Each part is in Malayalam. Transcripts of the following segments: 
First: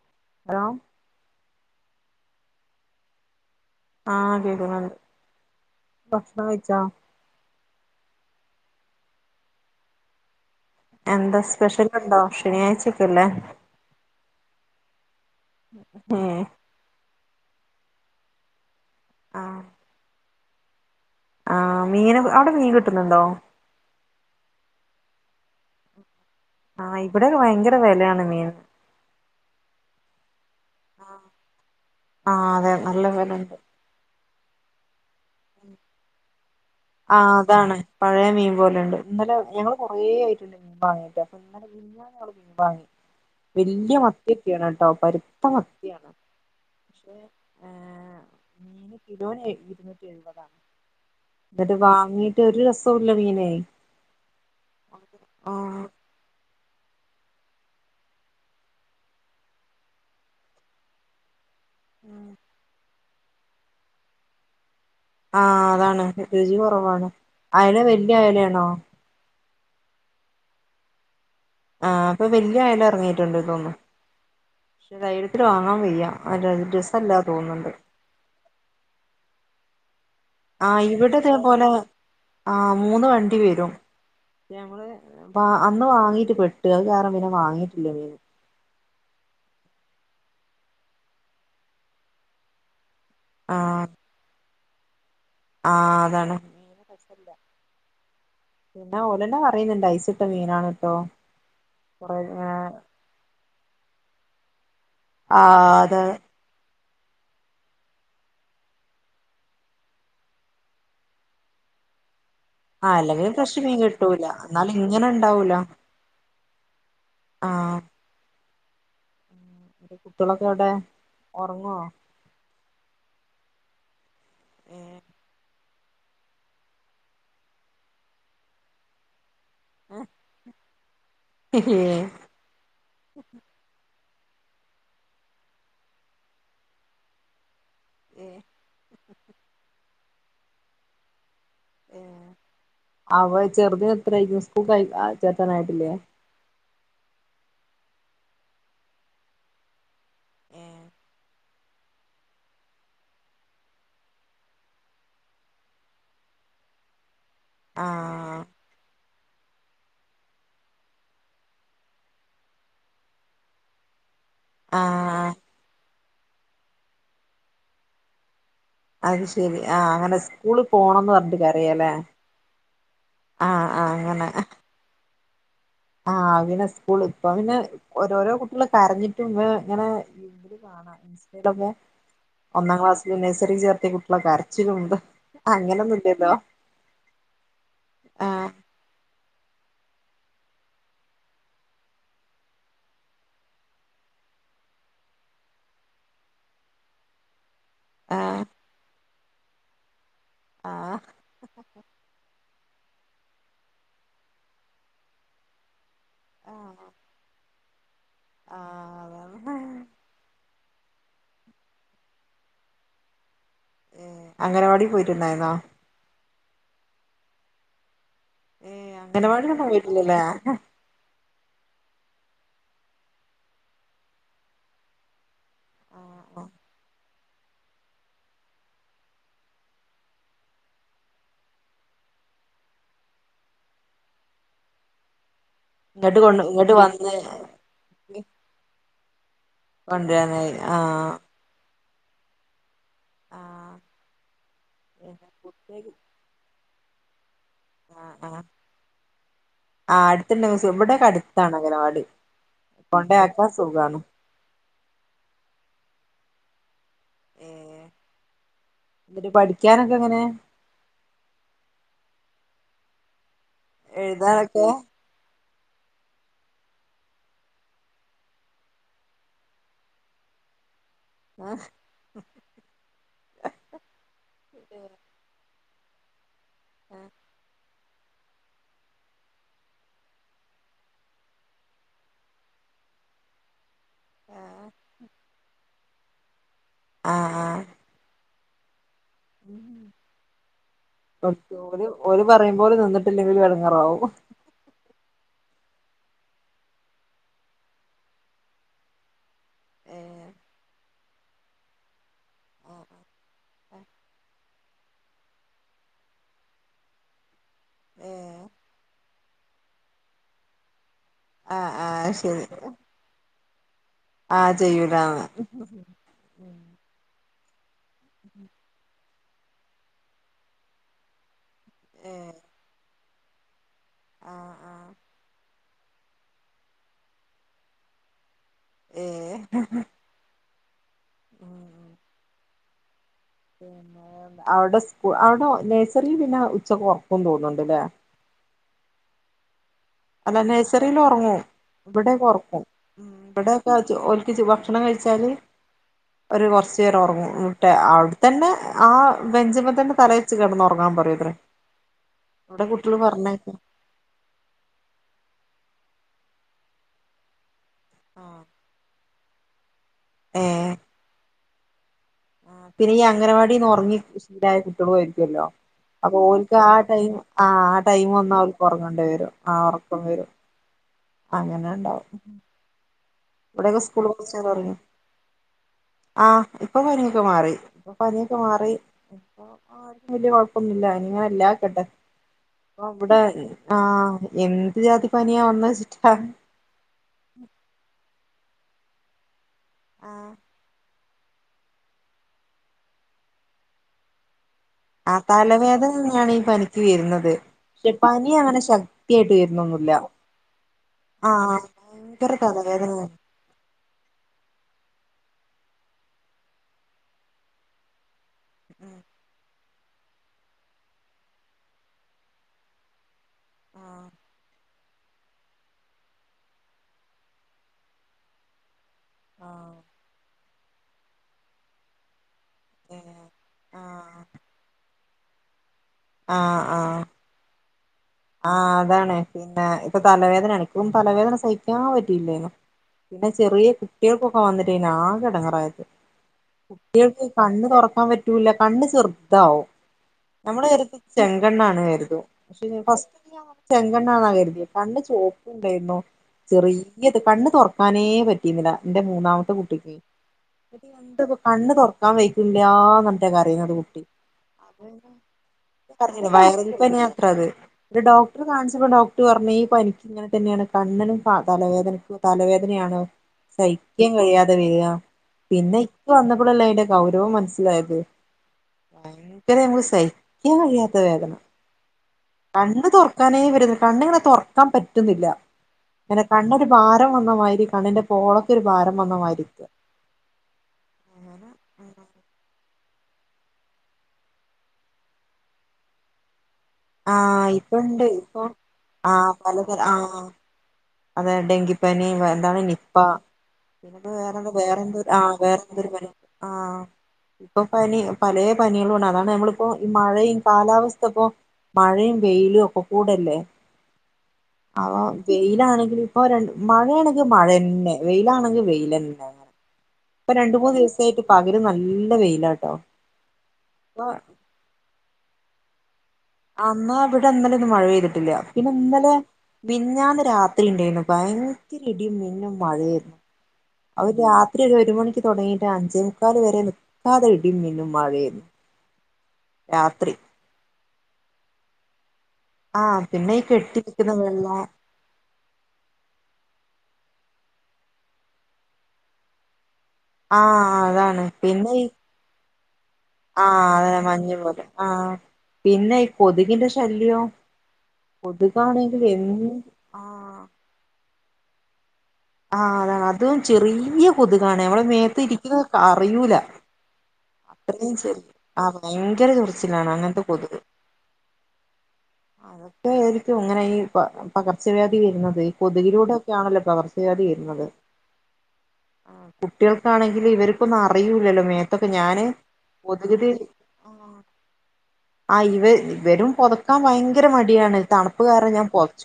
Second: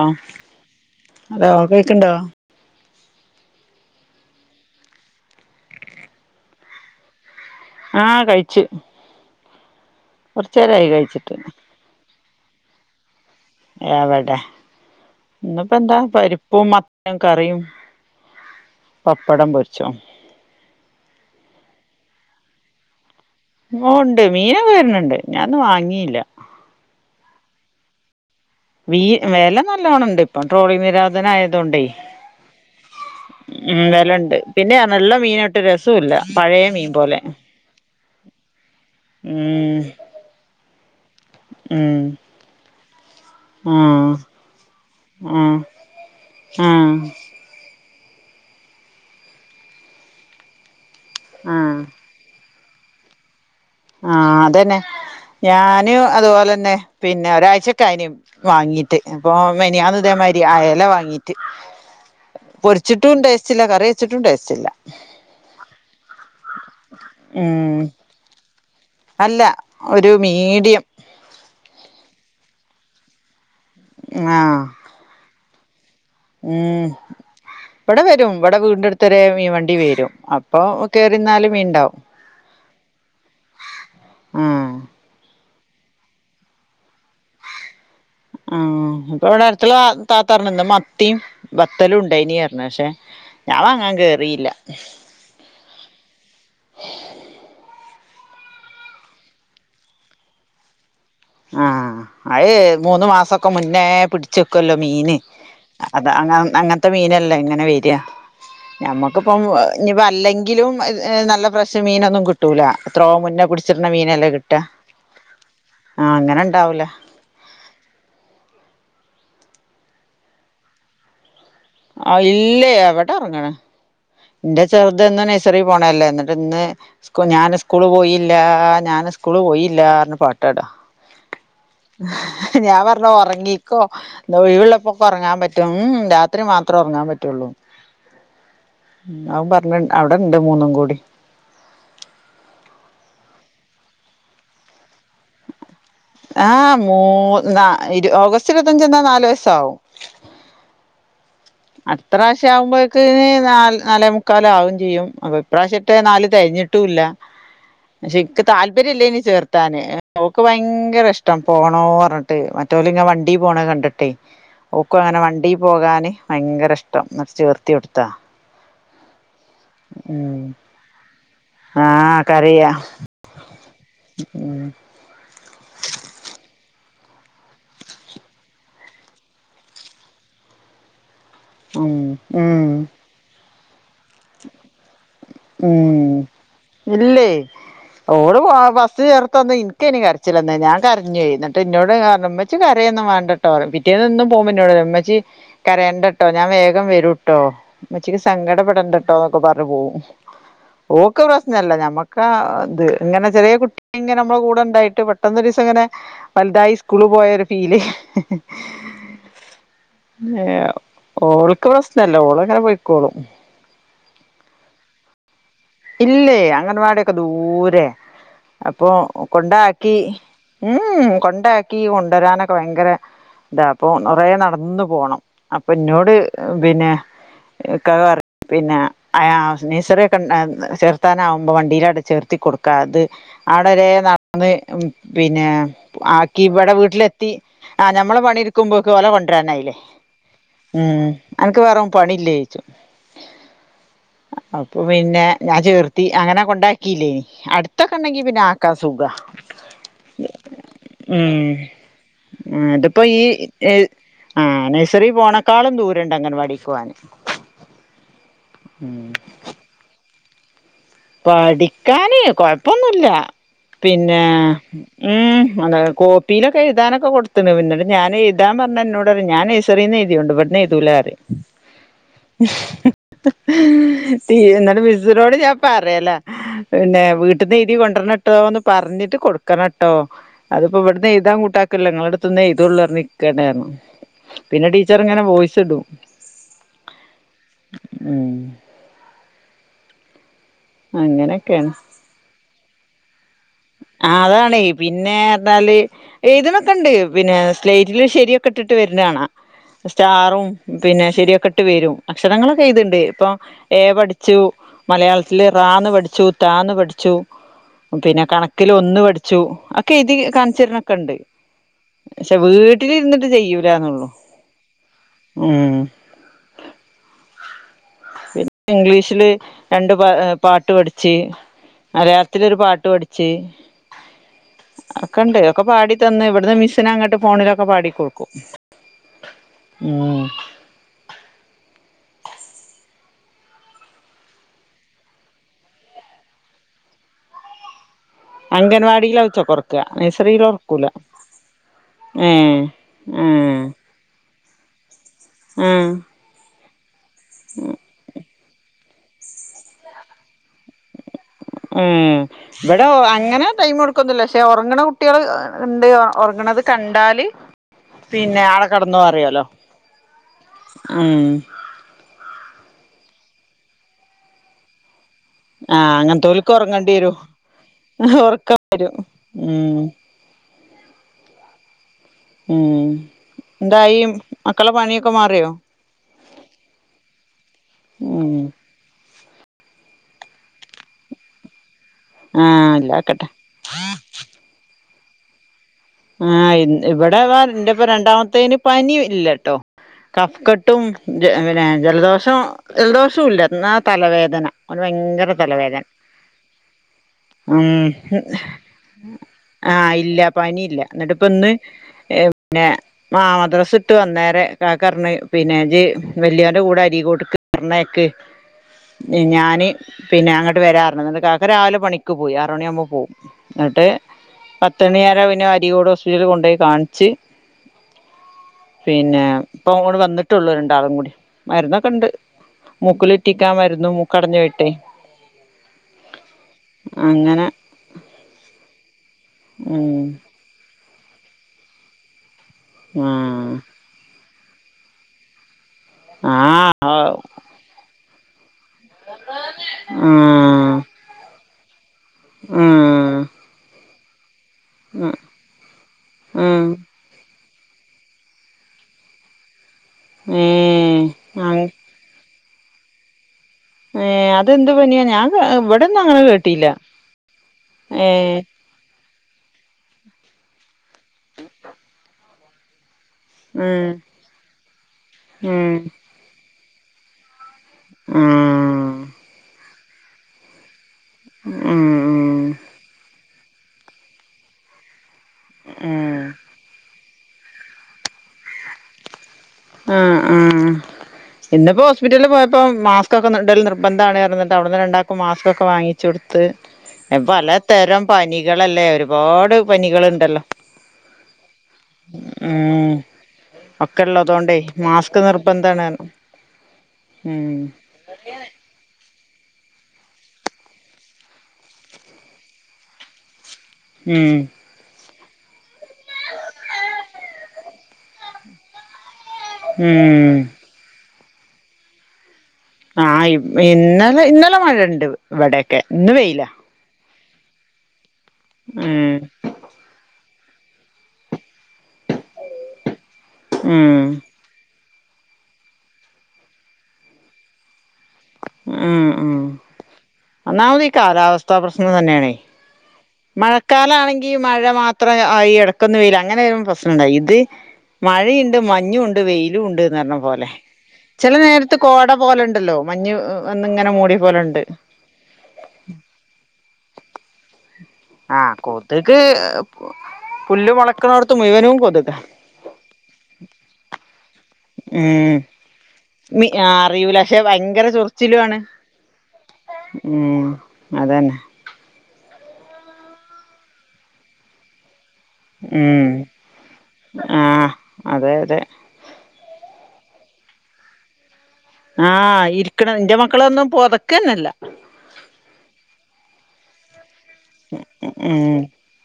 ആ ഹലോ അത ഓക്കെ ക്കണ്ടോ ആഹ കേക്കു ന്നുണ്ട് ഭക്ഷണം കഴിച്ച ആഹ കഴിച്ചു കുറച്ച നേരായി കഴിച്ചിട്ട് ശനിയാഴ്ച പ്പല്ലാ എവടെ ഇന്ന് പ്പെന്താ ഏഹ് പരിപ്പും മത്തനും ക്കറിയും പപ്പടം പൊര് ച്ചോം ആ മീന് ഔടെ മീൻ കിട്ട്ന്നുണ്ടോ ഓ ണ്ട് മീനൊക്കെ വെര്ന്ണ്ട് ഞാന്ന് വാങ്ങീല ഇവടൊക്കെ ഭയങ്കര വെലേണ് മീ മീ വെല നല്ലോണ ണ്ട് ഇപ്പം ട്രോളി നിരോധനായതോണ്ടെ ആഹ് അതെ നല്ല വിലണ്ട് ഉം വെലണ്ട് പിന്നെ ഇള്ള മീനാട്ടൊ രെസൂല പഴേ മീൻ ആ പോലെ അതാണ് പഴേ മീൻ പോലെണ്ട് ഇന്നലെ ഞങ്ങള് ഉം കൊറേ ആയിട്ടിണ്ട് മീൻ വാങ്ങീട്ട് അപ്പൊ ഇന്നലെ ഉം മിനിഞ്ഞാന്ന് [unintelligible] മീൻ [unintelligible] പണി വെല്ല്യ ആഹ് മത്ത്യൊക്കെ ആണ് ട്ടൊ പര്ത്ത ആഹ് മത്ത്യാണ് ആഹ് പഷെ ഏഹ് മീന് കിലോന് ഇരുന്നൂറ്റി എഴുപതാണ്. ന്നട്ട് ആഹ് വാങ്ങീ ട്ട് ഒരു രസൂല മീനെയ് ആ അതന്നെ ഞാന് അത് പോലന്നെ പിന്നെ ഒരാഴ്ച്ചക്കായിനി വാങ്ങീട്ട് അപ്പോ മിനിഞ്ഞാന്ന് ഇതേ മായ്രി അയ്ല വാങ്ങീട്ട് ഉം ച്ചിട്ടും ടേസ്റ്റില്ല കറി വെച്ചിട്ടും ടേസ്റ്റില്ല ആ അതാണ് രുചി കൊറവാണ് അയല ഉം വെല്ല്യ അയലാണോ? അല്ല ഒര് മീഡിയം ആ ഇപ്പൊ വെല്ല്യ അയല എർങ്ങീട്ടിണ്ട് തോന്നുന്ന് ആഹ് പഷെ ധൈര്യത്തിൽ വാങ്ങാൻ വയ്യ [unintelligible] രസല്ലാ തോന്ന്ണ്ട് ഇവടെ വീടിൻറെ അട്ത്തരെ മീൻ വണ്ടി വെരും. ആ ഇവടെ ഇതേ പോലെ ആ മൂന്ന് വണ്ടി വെരും ആഹ് ഞങ്ങള് പ അന്ന് വാങ്ങീട്ട് പെട്ട് അത് കാര ണം പിന്നെ വാങ്ങീട്ടില്ല മീന് ഇപ്പവടെ അടുത്ത് ആ താത്ത പറഞ്ഞെന്ന് മത്തിം ബത്തലുണ്ടെയ്നി അർഞ്ഞ് പഷേ ഞാ ആഹ് വാങ്ങാൻ കേറീല [inaudible] ആഹ് അതാണ് രസല്ല. പിന്നെ ഓലന്നെ പറയുന്നുണ്ട് ഐസ് ഇട്ട മീനാണ് ട്ടോ ആഹ് കൊറേ അയ് ആഹ് മൂന്ന് മാസം മുന്നേ പിടിച്ച് വെക്കല്ലോ മീന് അതെ അത അ അങ്ങൻ ട്ട മീനല്ലേ ഇങ്ങനെ വെരാ ഞമ്മുക്കിപ്പം ഇനി ഇപ്പോ അല്ലെങ്കിലും ഏഹ് ഏഹ് നല്ല ഫ്രഷ് മീനൊന്നും കിട് ആ അല്ലെങ്കിലും ഫ്രഷ് മീൻ കിട്ടൂല കിട്ടുക എന്നാലും ഇങ്ങനെ ഇണ്ടാവൂല. ആഹ് ഇങ്ങനെ ഇണ്ടാവൂല കുട്ടികളൊക്കെ എവിടെ ഉറങ്ങുവോ ആഹ് ഇല്ലേ ഇവടെറങ്ങ്ണ് ന്റെ ഏഹ് ചെറുതന്നും നഴ്സറി പോണല്ലേ ന്നിട്ട് ഇന്ന് സ് ക്ക് ഞാന് സ്കൂള് പോയില്ല ഞാന് സ് സ്കൂള് പോയില്ലാർഞ്ഞ് പാട്ടാടാ ഏ ഞാൻ പറഞ്ഞ് ഒറങ്ങിക്കോ ഒഴിവെള്ളപ്പൊക്കെ ഒറങ്ങാൻ പറ്റും ഉം രാത്രി മാത്രേ ഒറങ്ങാൻ പറ്റുള്ളൂ ഏ അവൻ പറഞ്ഞ അവിടെണ്ട് മൂന്നും കൂടി അവൻ ചെർതിന് എത്രായിക്ക്ണ് സ്കൂൾക്ക് ചേർത്താനായിട്ടില്ലേ? ആഹ് മൂ ന്ന ഇരു ഓഗസ്റ്റ് ഇരുപത്തഞ്ച് വന്നാ നാലു വയസാവും അട്ത്രാവശ്യാകുമ്പോഴേക്കിന് നാല് നാലേ മുക്കാലാവും ചെയ്യും അപ്പൊ ഇപ്രാവ്ശ്യത്തെ നാല് തെയ്ഞ്ഞിട്ടു ഇല്ല ആ പക്ഷെ ക്ക് താല്പര്യല്ലേനി ചേർത് ത്താന് ഓക്ക് ഭയങ്കര ഇഷ്ടം പോണോ പറഞ്ഞിട്ടേ മറ്റോലിങ്ങെനെ വണ്ടീ പോണ കണ്ടിട്ടെ ആ ഓക്കും അങ്ങനെ വണ്ടീ പോകാന് ഭയങ്കര ഇഷ്ടം ന്നട്ട് ചേർത്തി കൊടുത്താ അത് ശ ശെരി ആഹ് അങ്ങനെ ഉം സ്കൂളിൽ പോണംന്ന് പറഞ്ഞിട്ട് കരയല്ലേ ആഹ് കരയാ ആഹ് ആ അ അങ്ങനെ ഉം ആഹ് പിന്നെ സ്കൂള് ഇപ്പ പിന്നെ ഓരോരോ കുട്ടികള് കരഞ്ഞിട്ടും ഇ ഇങ്ങനെ കാണാം ഉം ഉം ചെറി ചേർത്തിയ കുട്ട് ഇം ഇല്ലെയ് ആ ഓള് വ വസ്റ്റ്ല് ചേർത് ത്തന്ന് ഇൻക്കേനി കരച്ചിലന്നെ ഞാൻ കരഞ്ഞോയി എന്നിട്ട് ഇന്നോട് പറഞ്ഞു ഉമ്മച്ചി കരയൊന്നും വാണ്ടട്ടോ പിറ്റേന്ന് എന്നും പോവുമ്പോ ന്നോട്റയ ഉമ്മച്ചി കരേണ്ടട്ടോ ഞാൻ വേഗം വരൂട്ടോ ആ മ്മ്ച്ചിക്ക് സങ്കടപ്പെടണ്ട ട്ടോന്നൊക്കെ പറഞ്ഞു പോകും ആ ഓക്ക് പ്രശ് പ്രശ്നല്ല ഞമ്മക്കാ ഇത് ഇങ്ങനെ ചെറിയ കുട്ടി ഇങ്ങനെ നമ്മള കൂടെ ഇണ്ടായിട്ട് പെട്ടന്ന് ദിവസം ഇങ്ങനെ വലുതായി സ്കൂളി പോയ ഒരു ഫീല് ആ അതാണ് ഓൾക്ക് പ്രശ്നല്ല ഓള്ങ്ങനെ പോയ്ക്കോളും ഏ അംഗനവാടി പോയിട്ടിണ്ടായിരുന്നോ ഇല്ലേ അംഗനവാടിയൊക്കെ ദൂരേ ഏ അപ്പൊ അംഗനവാടിലൊന്നും കൊണ്ടാക്കി പോയിട്ടില്ലല്ലേ ഉം കൊണ്ടാക്കി കൊൺ വരാനൊക്കെ ഭയങ്കര ഇതാ അപ്പൊ കൊറേ നടന്ന് പോണം അപ്പ ന്നോട് ബിനെ ഇക്കാക്ക പറയും പിന്നെ അയ നെയ്‌സറി കണ്ട ചേർത്താനാവുമ്പോ വണ്ടീലങ്ങട്ട് ചേർത്തി കൊട്ക്കാ അത് അവടെരേ നടന്ന് പിന്നെ ഇങ്ങോട്ട് കൊണ്ട് ആക്കി ഇങ്ങോട്ട് വടെ വന്ന് വീട്ട്ലെത്തി ആ ഞമ്മളെ പണിട്ക്കുമ്പോ ക്കോനെ കൊ ണ്ടരാനായീലെ കൊണ്ടുവരാനായി മ് ആഹ് അനക്ക് വേറെ പണി ഇല്ല്യേച്ചും ആഹ് അപ്പ പിന്നെ ചേർ കുട്ടികൾക്ക് കൊണ്ടാക്കിലൈനു അടുത്തൊക്കെ ആഹ് ണ്ടെങ്കി പിന്നെ ആഹ് ആക്കാം സുഖാ ആഹ് അടുത്തുണ്ടെങ്കിൽ സുഖം ഇവിടെയൊക്കെ ഉം അടുത്താണ് അംഗനവാടി ത്പ്പോ ഈ കൊണ്ടയാക്കാൻ സുഖാണ് ആ നെയ്സ് സറി പോണക്കാളും ദൂരണ്ട് അംഗൻവാടിക്ക് പോവാന് ഏ ന്നിട്ട് പഠിക്ക്യാനൊക്കെ ങ്ങനെ പഠിക്കാന് കൊഴപ്പൊന്നുല്ല പിന്നെ എഴുതാനൊക്കെ ഉം കോപ്പിലെയ്താനൊക്കെ കൊടുത്ത്ക്ണ് ന്നട്ട് ഞാൻ എയ്താം പറഞാ ന്നോട് പറയും നെയ്‌സറീന്ന് എയ്തീകോണ്ട് ഇവ്ട്ന്ന് എയ്തൂലാന്ന് ആഹ് ന്നട്ട് മിസ്സിനോട് ഞാം പറേലാ പിന്നെ വീട്ട്ന്ന് എയ്തി കൊ പറട്ടോ എന്ന് പറഞ്ഞിട്ട് കൊടുക്കണം കേട്ടോ അതിപ്പോ ഇവിടുന്ന് എഴുതാൻ കൂട്ടാക്കൂല്ല നിങ്ങളുടെ അടുത്ത് നിന്ന് എഴുതൊള്ളൂ ന്ന് പറഞ്ഞു ക്കാണ് പിന്നെ ടീച്ചർ ഇങ്ങനെ വോയിസ് ഇടും ആഹ് ആഹ് ഉം മ് അങ്ങനെയൊക്കെയാണ് ഓന് പറയും പോലെ നിന്നിട്ടില്ലെങ്കിൽ ഇവടെ ആഹ് അതാണെയ് പിന്നെ ന്നാല് എയ്ത്ണൊക്കെണ്ട് പിന്നെ സ്ലേറ്റില് ശരിയൊക്കെ ഇട്ട്ട്ട് വര്ണെ കാണാ ഏഹ് സ്റ്റാറും പിന്നെ ശെരി ഒക്കെ ഇട്ട് വരും അക്ഷരങ്ങളൊക്കെ എയ്ത്ണ്ട് ഇപ്പൊ ഏ പഠിച്ചു മലയാളത്തില് റാന്ന് പഠിച്ചു താന്ന് പഠിച്ചു പിന്നെ ഏഹ് കണക്കില് ഒന്ന്‌ പഠിച്ചു ഒക്കെ എയ്തി കാണിച്ചെര്ണൊക്കെ ക്കണ്ട് ആഹ് ആഹ് പക്ഷെ ശരി വീട്ടിലിരുന്നിട്ട് ചെയ്യൂ ആഹ് ചെയ്യൂലാന്ന് പിന്നെ ഇംഗ്ലീഷില് രണ്ട് പ പാട്ട് പഠിച്ചു ഏഹ് മലയാളത്തില് ഒരു പാട്ട് പഠിച്ചി ആഹ് ആഹ് ച്ചി അക്കെണ്ട് പാടി തന്നെ മിസ്സിനെ അങ്ങട്ടൊക്കെ ഫോണിലൊക്കെ പാടിക്കൊടുക്കും ഏഹ് ഉം [unintelligible] പിന്നെ അവവിടെ സ്കൂ അവിടെ നേഴ്സറിൽ പിന്നെ ഉച്ചൊറപ്പന്ന് തോന്നുന്നുണ്ട്ല്ലേ അംഗൻവാടില ഉച്ചോക്കൊറ അല്ല നഴ്സറിൽ ഉറങ്ങും ഇവിടെൊക്കെ ഏഹ് ഉറക്കും ഉ ആഹ് ഇവിടെൊക്കെ ഒക്ക്ി ഭക്ഷണം കഴിച്ചാല് ആഹ് ഒരു കുറച്ച് ചറോ ട്ട് അവിടെത്തന്നെ ആ വ്യഞ്ജനത്തിന്റെ തറയി ഉം ഇവിടെ കുട്ടികൾ അങ്ങനെ പറഞ്ഞേക്കാം ടൈം എടുക്കൊന്നില്ല പക്ഷെ ഉറങ്ങണ കുട്ടികള് എന്ത ഉറങ്ങണത് കണ്ടാല് പിന്നെ ആഹ് ആടെ കിടന്ന അറിയാലോ ആ ഉം ആ പിന്നെ ഈ അംഗനവാടിന്ന് ഉറങ്ങിശീലായ കുട്ടികളുവരും ല്ലോ ആഹ് അപ്പൊ അങ്ങനത്തോൽക്ക് ഓര്ക്ക് ആ ഒറങ്ങേണ്ടി ടൈം വരും ആ ആ ടൈം ഒന്ന് ഒറക്കം അവക്ക് ഉറങ്ങേണ്ടി വരും ആ ഉം ഉറക്കം വരും അങ്ങനെ ഉണ്ടാവും ഉം ഇവിടെൊക്കെ എന്തായി സ്കൂൾ കുറ മക്കളെ പറങ്ങു പണിയൊക്കെ മാറിയോ ആ ഇപ്പൊ പനിയൊക്കെ മാറി ഇപ്പൊ പനിയൊക്കെ ഉം മാറി ഇപ്പൊ ആർക്കും വലിയ കൊഴപ്പൊന്നുമില്ല അങ്ങനെ എല്ലാക്കട്ടെ ആഹ് അവിടെ ഇല്ലാക്കട്ടെ ആഹ എ ജാതി പനിയ വന്ന ആ് ഇവിടെ വ എന്റെ ഇപ്പ രണ്ടാമത്തെ ത്തേന് പനി ഇല്ലട്ടോ ആഹ് കഫ്ക്കെട്ടും ജ പിന്നെ ജലദോഷം ജലദോഷവും ഇല്ല എന്നാ തലവേദന ഓന് ആ ഭയങ്കര തലവേദന തന്നെയാണ് ഈ പനിക്ക് വരുന്നത് ഉം പക്ഷെ പനി അങ്ങനെ ശക്തിയായിട്ട് വരുന്നൊന്നൂല്ല എന്നിട്ട ഇപ്പ ഇന്ന് പിന്നെ മാ മദ്രസ് ഇട്ട് വന്നേരെ കാക്ക പറ്ഞ്ഞ് പിന്നെ ജ് വല്ല്യോന്റെ കൂടെ അരീക്കോട്ക്ക് പറ്ഞ്ഞയ്ക്ക ഉം ഏ ഞാന് പിന്നെ അങ്ങട്ട് വരാന്നറ്ഞ്ഞതാ ന്ന്ട്ട് കാക്ക രാവിലെ പണിക്ക് പോയി ആറ് മണിയാവുമ്പോ പോവും ന്ന്ട്ട് ആഹ് പ ത്തണിയായാരെ പിന്നെ വ രിക്കോട് ഹോസ്പിറ്റല് പോ പിന്നെ ആഹ് ഇപ്പൊങ്ങോട് വന്നി ത്തുള്ളു രണ്ടാളുക്കൂടി മരന്നൊക്കെണ്ട് ഏഹ് മൂക്കിലുറ്റിക്കാ ആഹ് ആഹ് ആ ആ അതാണ് പിന്നെ ഇപ്പൊ ഉം തലവേദനാണ് വും തലവേദന സഹിക്കാൻ പറ്റില്ലേനു പിന്നെ ആഹ് ചെറിയ കുട്ട്യയ്ക്കു ആ വന്നിട്ടേനു ആകെ എടങ്ങേറായത് ആഹ് കൂട്ട്യള്ക്ക് കണ്ണ് തൊറക്കാൻ പ റ്റൂല കണ്ണ് ചെറ്താവും. ഞമ്മള് ആഹ് വിചാരിക്കു ചെങ്കണ്ണാന്ന് കര്തും. പക്ഷേ ഫസ് ചെ കണ്ണാവാ വല് കണ്ണ് ആഹ് ചോപ്പ് ഇണ്ടായിരുന്നു. ആഹ് ചെറിയത് കണ്ണ് തൊറ് ക്കാനേ പറ്റീര്ന്നില്ല ന്റെ മൂന്നാമത്തെ കുട്ടി ഇത് ഏഹ് കണ്ടപ്പോ കണ്ണ് തൊറ്ക്കാൻ വൈ ഇല്ലാന്നറ് ഏ അതെന്ത് പനിയാ ഞാൻ കേ ഇവിടൊന്നങ്ങനെ കേട്ടില്ല ത് ഏഹ് ഡോക്ടറെ കാണ്ച്ച് വന്ന ഡോക്ടർ പറഞ്ഞ് ഈ പനിക്ക് ഇങ്ങനെ തന്നെയാണ് കണ്ണ്നും ത തലവേദനക്കു തലവേദനയാണൊ ഉം സഹിക്കാൻ കഴിയാതെ വര്‌ ഉം പിന്നെ ഇക്ക വന്നപ്പളെല്ലെ ത്‌ന്റെ ഗൗരവം മന് സ്സ്ലായത് ആഹ് ഭയങ്കര [unintelligible] സഹിക്കാൻ വയ്യാ ത്തവേദന ഉം ഉം തൊറ്ക്കാനേ [unintelligible] കണ്ണ്ങ്ങനെ തൊറ്ക്കാൻ പ റ്റ്ന്ന്ല്ല ഞാന് പറ്യാ ഉം കണ്ണൊക്കെ ഡാ ക്കം വന്നമായ്രി കണ്ണിന്റെ പോളക്ക് ഒരു ഭാരം വന്നമായ്രി. ആഹ് ആഹ് ഇന്നിപ്പോസ്പിറ്റലിൽ പോയപ്പോ മാസ്ക്കൊക്കെ നി ഇടല് നിർബന്ധാണ് അറ്ഞ്ഞ് അവിടുന്ന് രണ്ടാക്കു മാസ്ക് കൊക്കെ വാങ്ങിച്ചു കൊടുത്ത്. ആഹ് ഇപ്പ പലതരം ഇണ്ട് ഇപ്പൊ പനികളല്ലേയ് ആഹ് ഒരുപാട് പലതരം ആഹ് പനികളുണ്ട്ല്ലോ. അതെ ഡെങ്കിപ്പനി വ എന്താണ് നിപ്പ. ഒക്കെ ഉള്ളതുകൊണ്ടേ വേറെന്തോ മാസ്ക് ആ വേറെ നിർബന്ധമാണ് എന്തോ പറഞ്ഞു. പനി ആ ഇപ്പോ ഉം പനി പലേ പനികളുണ്ട് അതാണ് നമ്മള് ഇപ്പോ മഴയും കാലാവസ്ഥ ഇപ്പോ മഴയും വെയിലും ഒക്കെ കൂടെ അല്ലേ. ഉം വെയിൽ ഇതാണ്. ഇപ്പോ രണ് മഴേണെങ്കിൽ മഴ ന്നെ. വെയിൽ ആണെങ്കിൽ വെയിലന്നെ. ഉം. യിട്ട് പകലും നല്ല വെയിലാട്ടോ. ആഹ് ഇവി ഇപ്പൊ ഇന്നലെ ഇന്നലെ മഴണ്ട് ഇവ് ഇവിടെക്കെ. ഇന്ന് വെയിലാ. ന്നാ ഇന്നലെ ഒന്നും മഴ പെയ്തിട- ട്ടില്ല പിന്നെ ഇന്നലെ മിഞ്ഞാന്ന് രാത്രി വിടെ ണ്ടായിരുന്നു ഭയ ഇടിമിന്നും മഴയും ഉം അത് രാത്രി ഒരു മൂന്നു മണിക്ക് തുടങ്ങിയിട്ട് അഞ്ചേ മുക്കാൽ വരെ നിക്കാതെ ഇടിയും മിന്നും മഴയും. ഉം ഉം ഒന്നാമത് ഈ കാലാവസ്ഥ പ്രശ്നം തന്നെയാണേ. ആഹ് പിന്നെ ഈ കെട്ടി മഴക്കാലം നിൽക്കുന്ന ആണെങ്കിൽ വെള്ളം മഴ മാത്രമായി ഇടയ്ക്കൊന്നു വെയില് അങ്ങനെ വരുമ്പം പ്രശ് നം ഉണ്ടോ ഇത് മഴയുണ്ട് മഞ്ഞു ഉണ്ട് വെയിലും ഉണ്ട്. എന്ന് പറഞ്ഞപോലെ ആഹ് അതാണ് ചില പിന്നെ നേരത്ത് ഈ കോടപോലെ യു ഉണ്ടല്ലോ മഞ്ഞ് ആഹ് വന്നിങ്ങനെ അതന്നെ മൂടിയ മഞ്ഞു പോലെണ്ട് പോലെ ആ പിന്നെ ഈ കൊതുകിന്റെ ശല്യം ആഹ് കൊതുകാണെങ്കി എ കൊതുക് ആ. പുല്ല് [unintelligible] മുഴുവനും കൊതുക്. ആ അതാണ് അതും ചെറിയ കൊതുകാണെ നമ്മുടെ ഉം മേത്തിരിക്കുന്നത് അറിയൂല്ല. പക്ഷേ ഭയങ്കര ചൊറി ആഹ് ഭയങ്കര ചൊറിച്ചിൽ ആണ് അങ്ങനത്തെ ഉം കൊതുക് അതന്നെ [inaudible] അ ആായിരിക്കും ഇങ്ങനെ ഈ പകർച്ചവ്യാ രുന്നത് ഈ ഉം കൊതുകിലൂടെ ഒക്കെ ആണല്ലോ പകർച്ചവ്യാതി വരുന്നത് ആഹ് അതെ അതെ കുട്ടികൾ ക്ക ആണെങ്കിൽ ഇവർക്കൊന്നും അിയൂല്ലോ ആഹ ഇരിക്കണം എന്റെ മക്കളൊന്നും ആഹ് പൊതക്കന്നെല്ല ആ ഉ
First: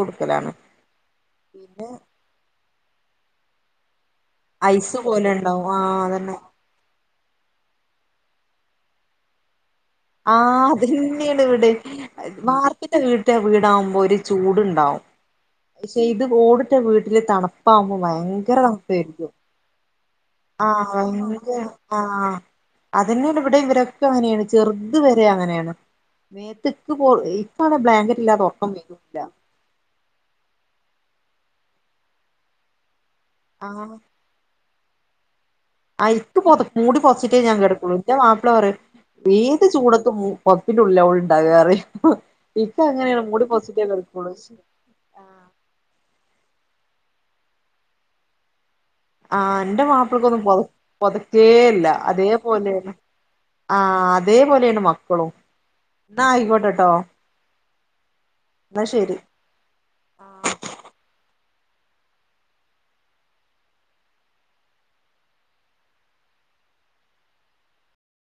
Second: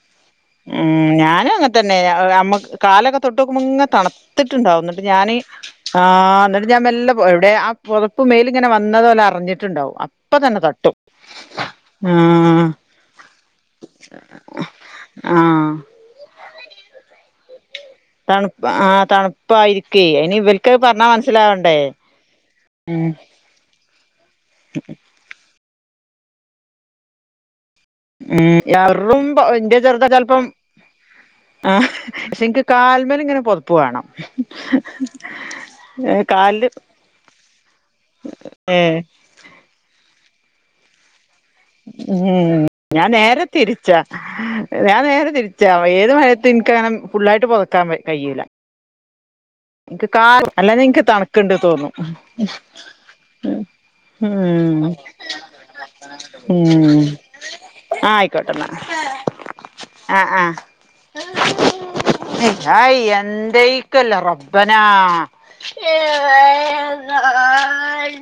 കൊടുക്കലാണ് ഉം ഞാനും പിന്നെ അങ്ങത്തന്നെ അമ്മക്ക് കാലൊക്കെ തൊട്ട്ക്കുമ്പ തണ ത്തിട്ടുണ്ടാവും ഐസ് എന്നിട്ട് പോലെ ഞാാന് ഉണ്ടാവും ആഹ് ആ് അതന്നെ എന്നിട്ട് ഞാൻ വല്ല എവിടെ ആ പുതപ്പ് മേല ഇങ്ങനെ വന്നതോല് അറിഞ്ഞിട്ട് ണ്ടാവും അപ്പ തന്നെ ആഹ് തട്ടും അതന്നെയാണ് വീടാവുമ്പോ ഒരു ചൂട്ണ്ടാവും ആഹ് പക്ഷെ ഇത് ഓടിട്ടാ വീടില് തണുപ്പ് തണുപ്പാകുമ്പോ ഭയങ്കര തണുപ്പ് ആഹ് തണുപ്പേർക്കും തണുപ്പായിരിക്കേ അയിന് ഇവൽക്ക് പറഞ്ഞാ ആഹ്.. മനസ്സിലാവണ്ടേ ആഹ്.. ഉം അതെന്നെ ഇവിടിം ഇവരൊക്കെ ചെർ [inaudible] ഉം.. ന്റെ ചെറുതക്കേ ചെലപ്പം ആഹ്.. പക്ഷെ ന്ക് കാല് ലുമ്മലിങ്ങനെ പൊതപ്പ് വേണം [inaudible] അയ്ക്ക് കാലില് പൊതപ്പ് മൂടിപ്പോതച്ചിട്ടേ ഞാൻ കേടക്കോള്ളു ന്റെ മാപ്ല പറിയും ഏഹ് ഏത് ചൂടത്തും മു പൊതപ്പിന്റെ ഉള്ളില ഓൾ ഏ.. ഞാൻ മൂടി നേരെ പൊതച്ചിട്ടേ തിരിച്ച കിടക്കുള്ളൂ ഞാൻ ആഹ് നേരെ തിരിച്ച ഏത് മയതും ന്ക് ന്ക് അങ്ങനെ ഫുള്ളായിട്ട് പൊതക്കാൻ കഴിയില്ല ആഹ് ന്റെ മാപ്ലകൊന്നും അല്ലാതെ എനിക്ക് തണുക്കുണ്ട് പൊതക്കെല്ല തോന്നും അതേ പോലെ ആഹ് അതേപോലെന് ഉം മക്കളും ആയിക്കോട്ടെട്ടോ ഉം.. ആഹ് ആയ്കോട്ടെന്നാ എന്നാ ശരി ആഹ് ആഹ് ആയി ആയി ന്തെകല്ലോ റബ്ബനാ